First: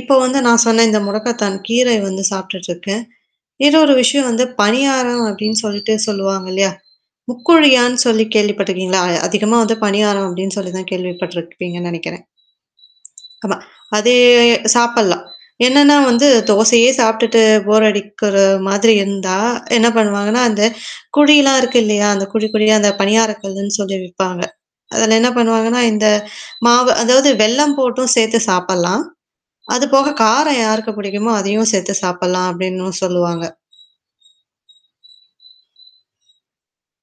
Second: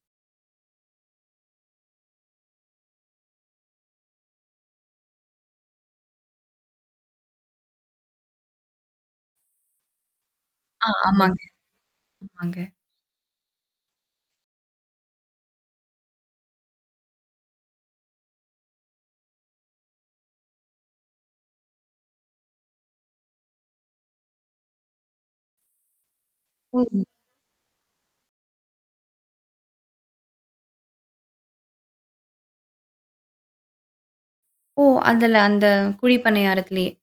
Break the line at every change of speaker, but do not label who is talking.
இப்போ வந்து நான் சொன்ன இந்த முடக்கத்தான் கீரை வந்து சாப்ட்டுட்டு இருக்கேன். இன்னொரு விஷயம் வந்து பணியாரம் அப்பிடின்னு சொல்லிட்டு சொல்வாங்க இல்லயா! முக்குழியான்னு சொல்லி கேள்வி பட்டுருக்கீங்களா? அ அதிகமா வந்து பணியாரம் அப்பிடின்னு சொல்லி தான்
ஆ,
கேள்வி
ஆமாங்க
பட்டுருப்பீங்கன்னு நெனக்கிறேன்.
ஆமாங்க.
ஆமா, அதே சாப்புட்லாம் என்னன்னா வந்து தோசையே சாப்பிட்டுட்டு போர் அடிக்கிற அ மாதிரி இருந்தா என்ன பண்ணுவாங்கன்னா, அந்த குழிலாம் இருக்கு இல்லயா! அந்த குழி குழியா? அந்த பணியார கல்லுன்னு சொல்லி விப்பாங்க. அதில என்ன பண்ணுவாங்கன்னா இந்த மாவு
ம்.
அதாவது வெல்லம் போட்டும் சேத்து சாப்புட்லாம். அது போக, காரம் யாருக்கு பிடிக்குமோ, அதையும் சேத்து சாப்புட்லாம் அப்பிடின்னும் சொல்லுவாங்க
ஓ! அதுல அந்த குழிப்பணியாரத்திலயே!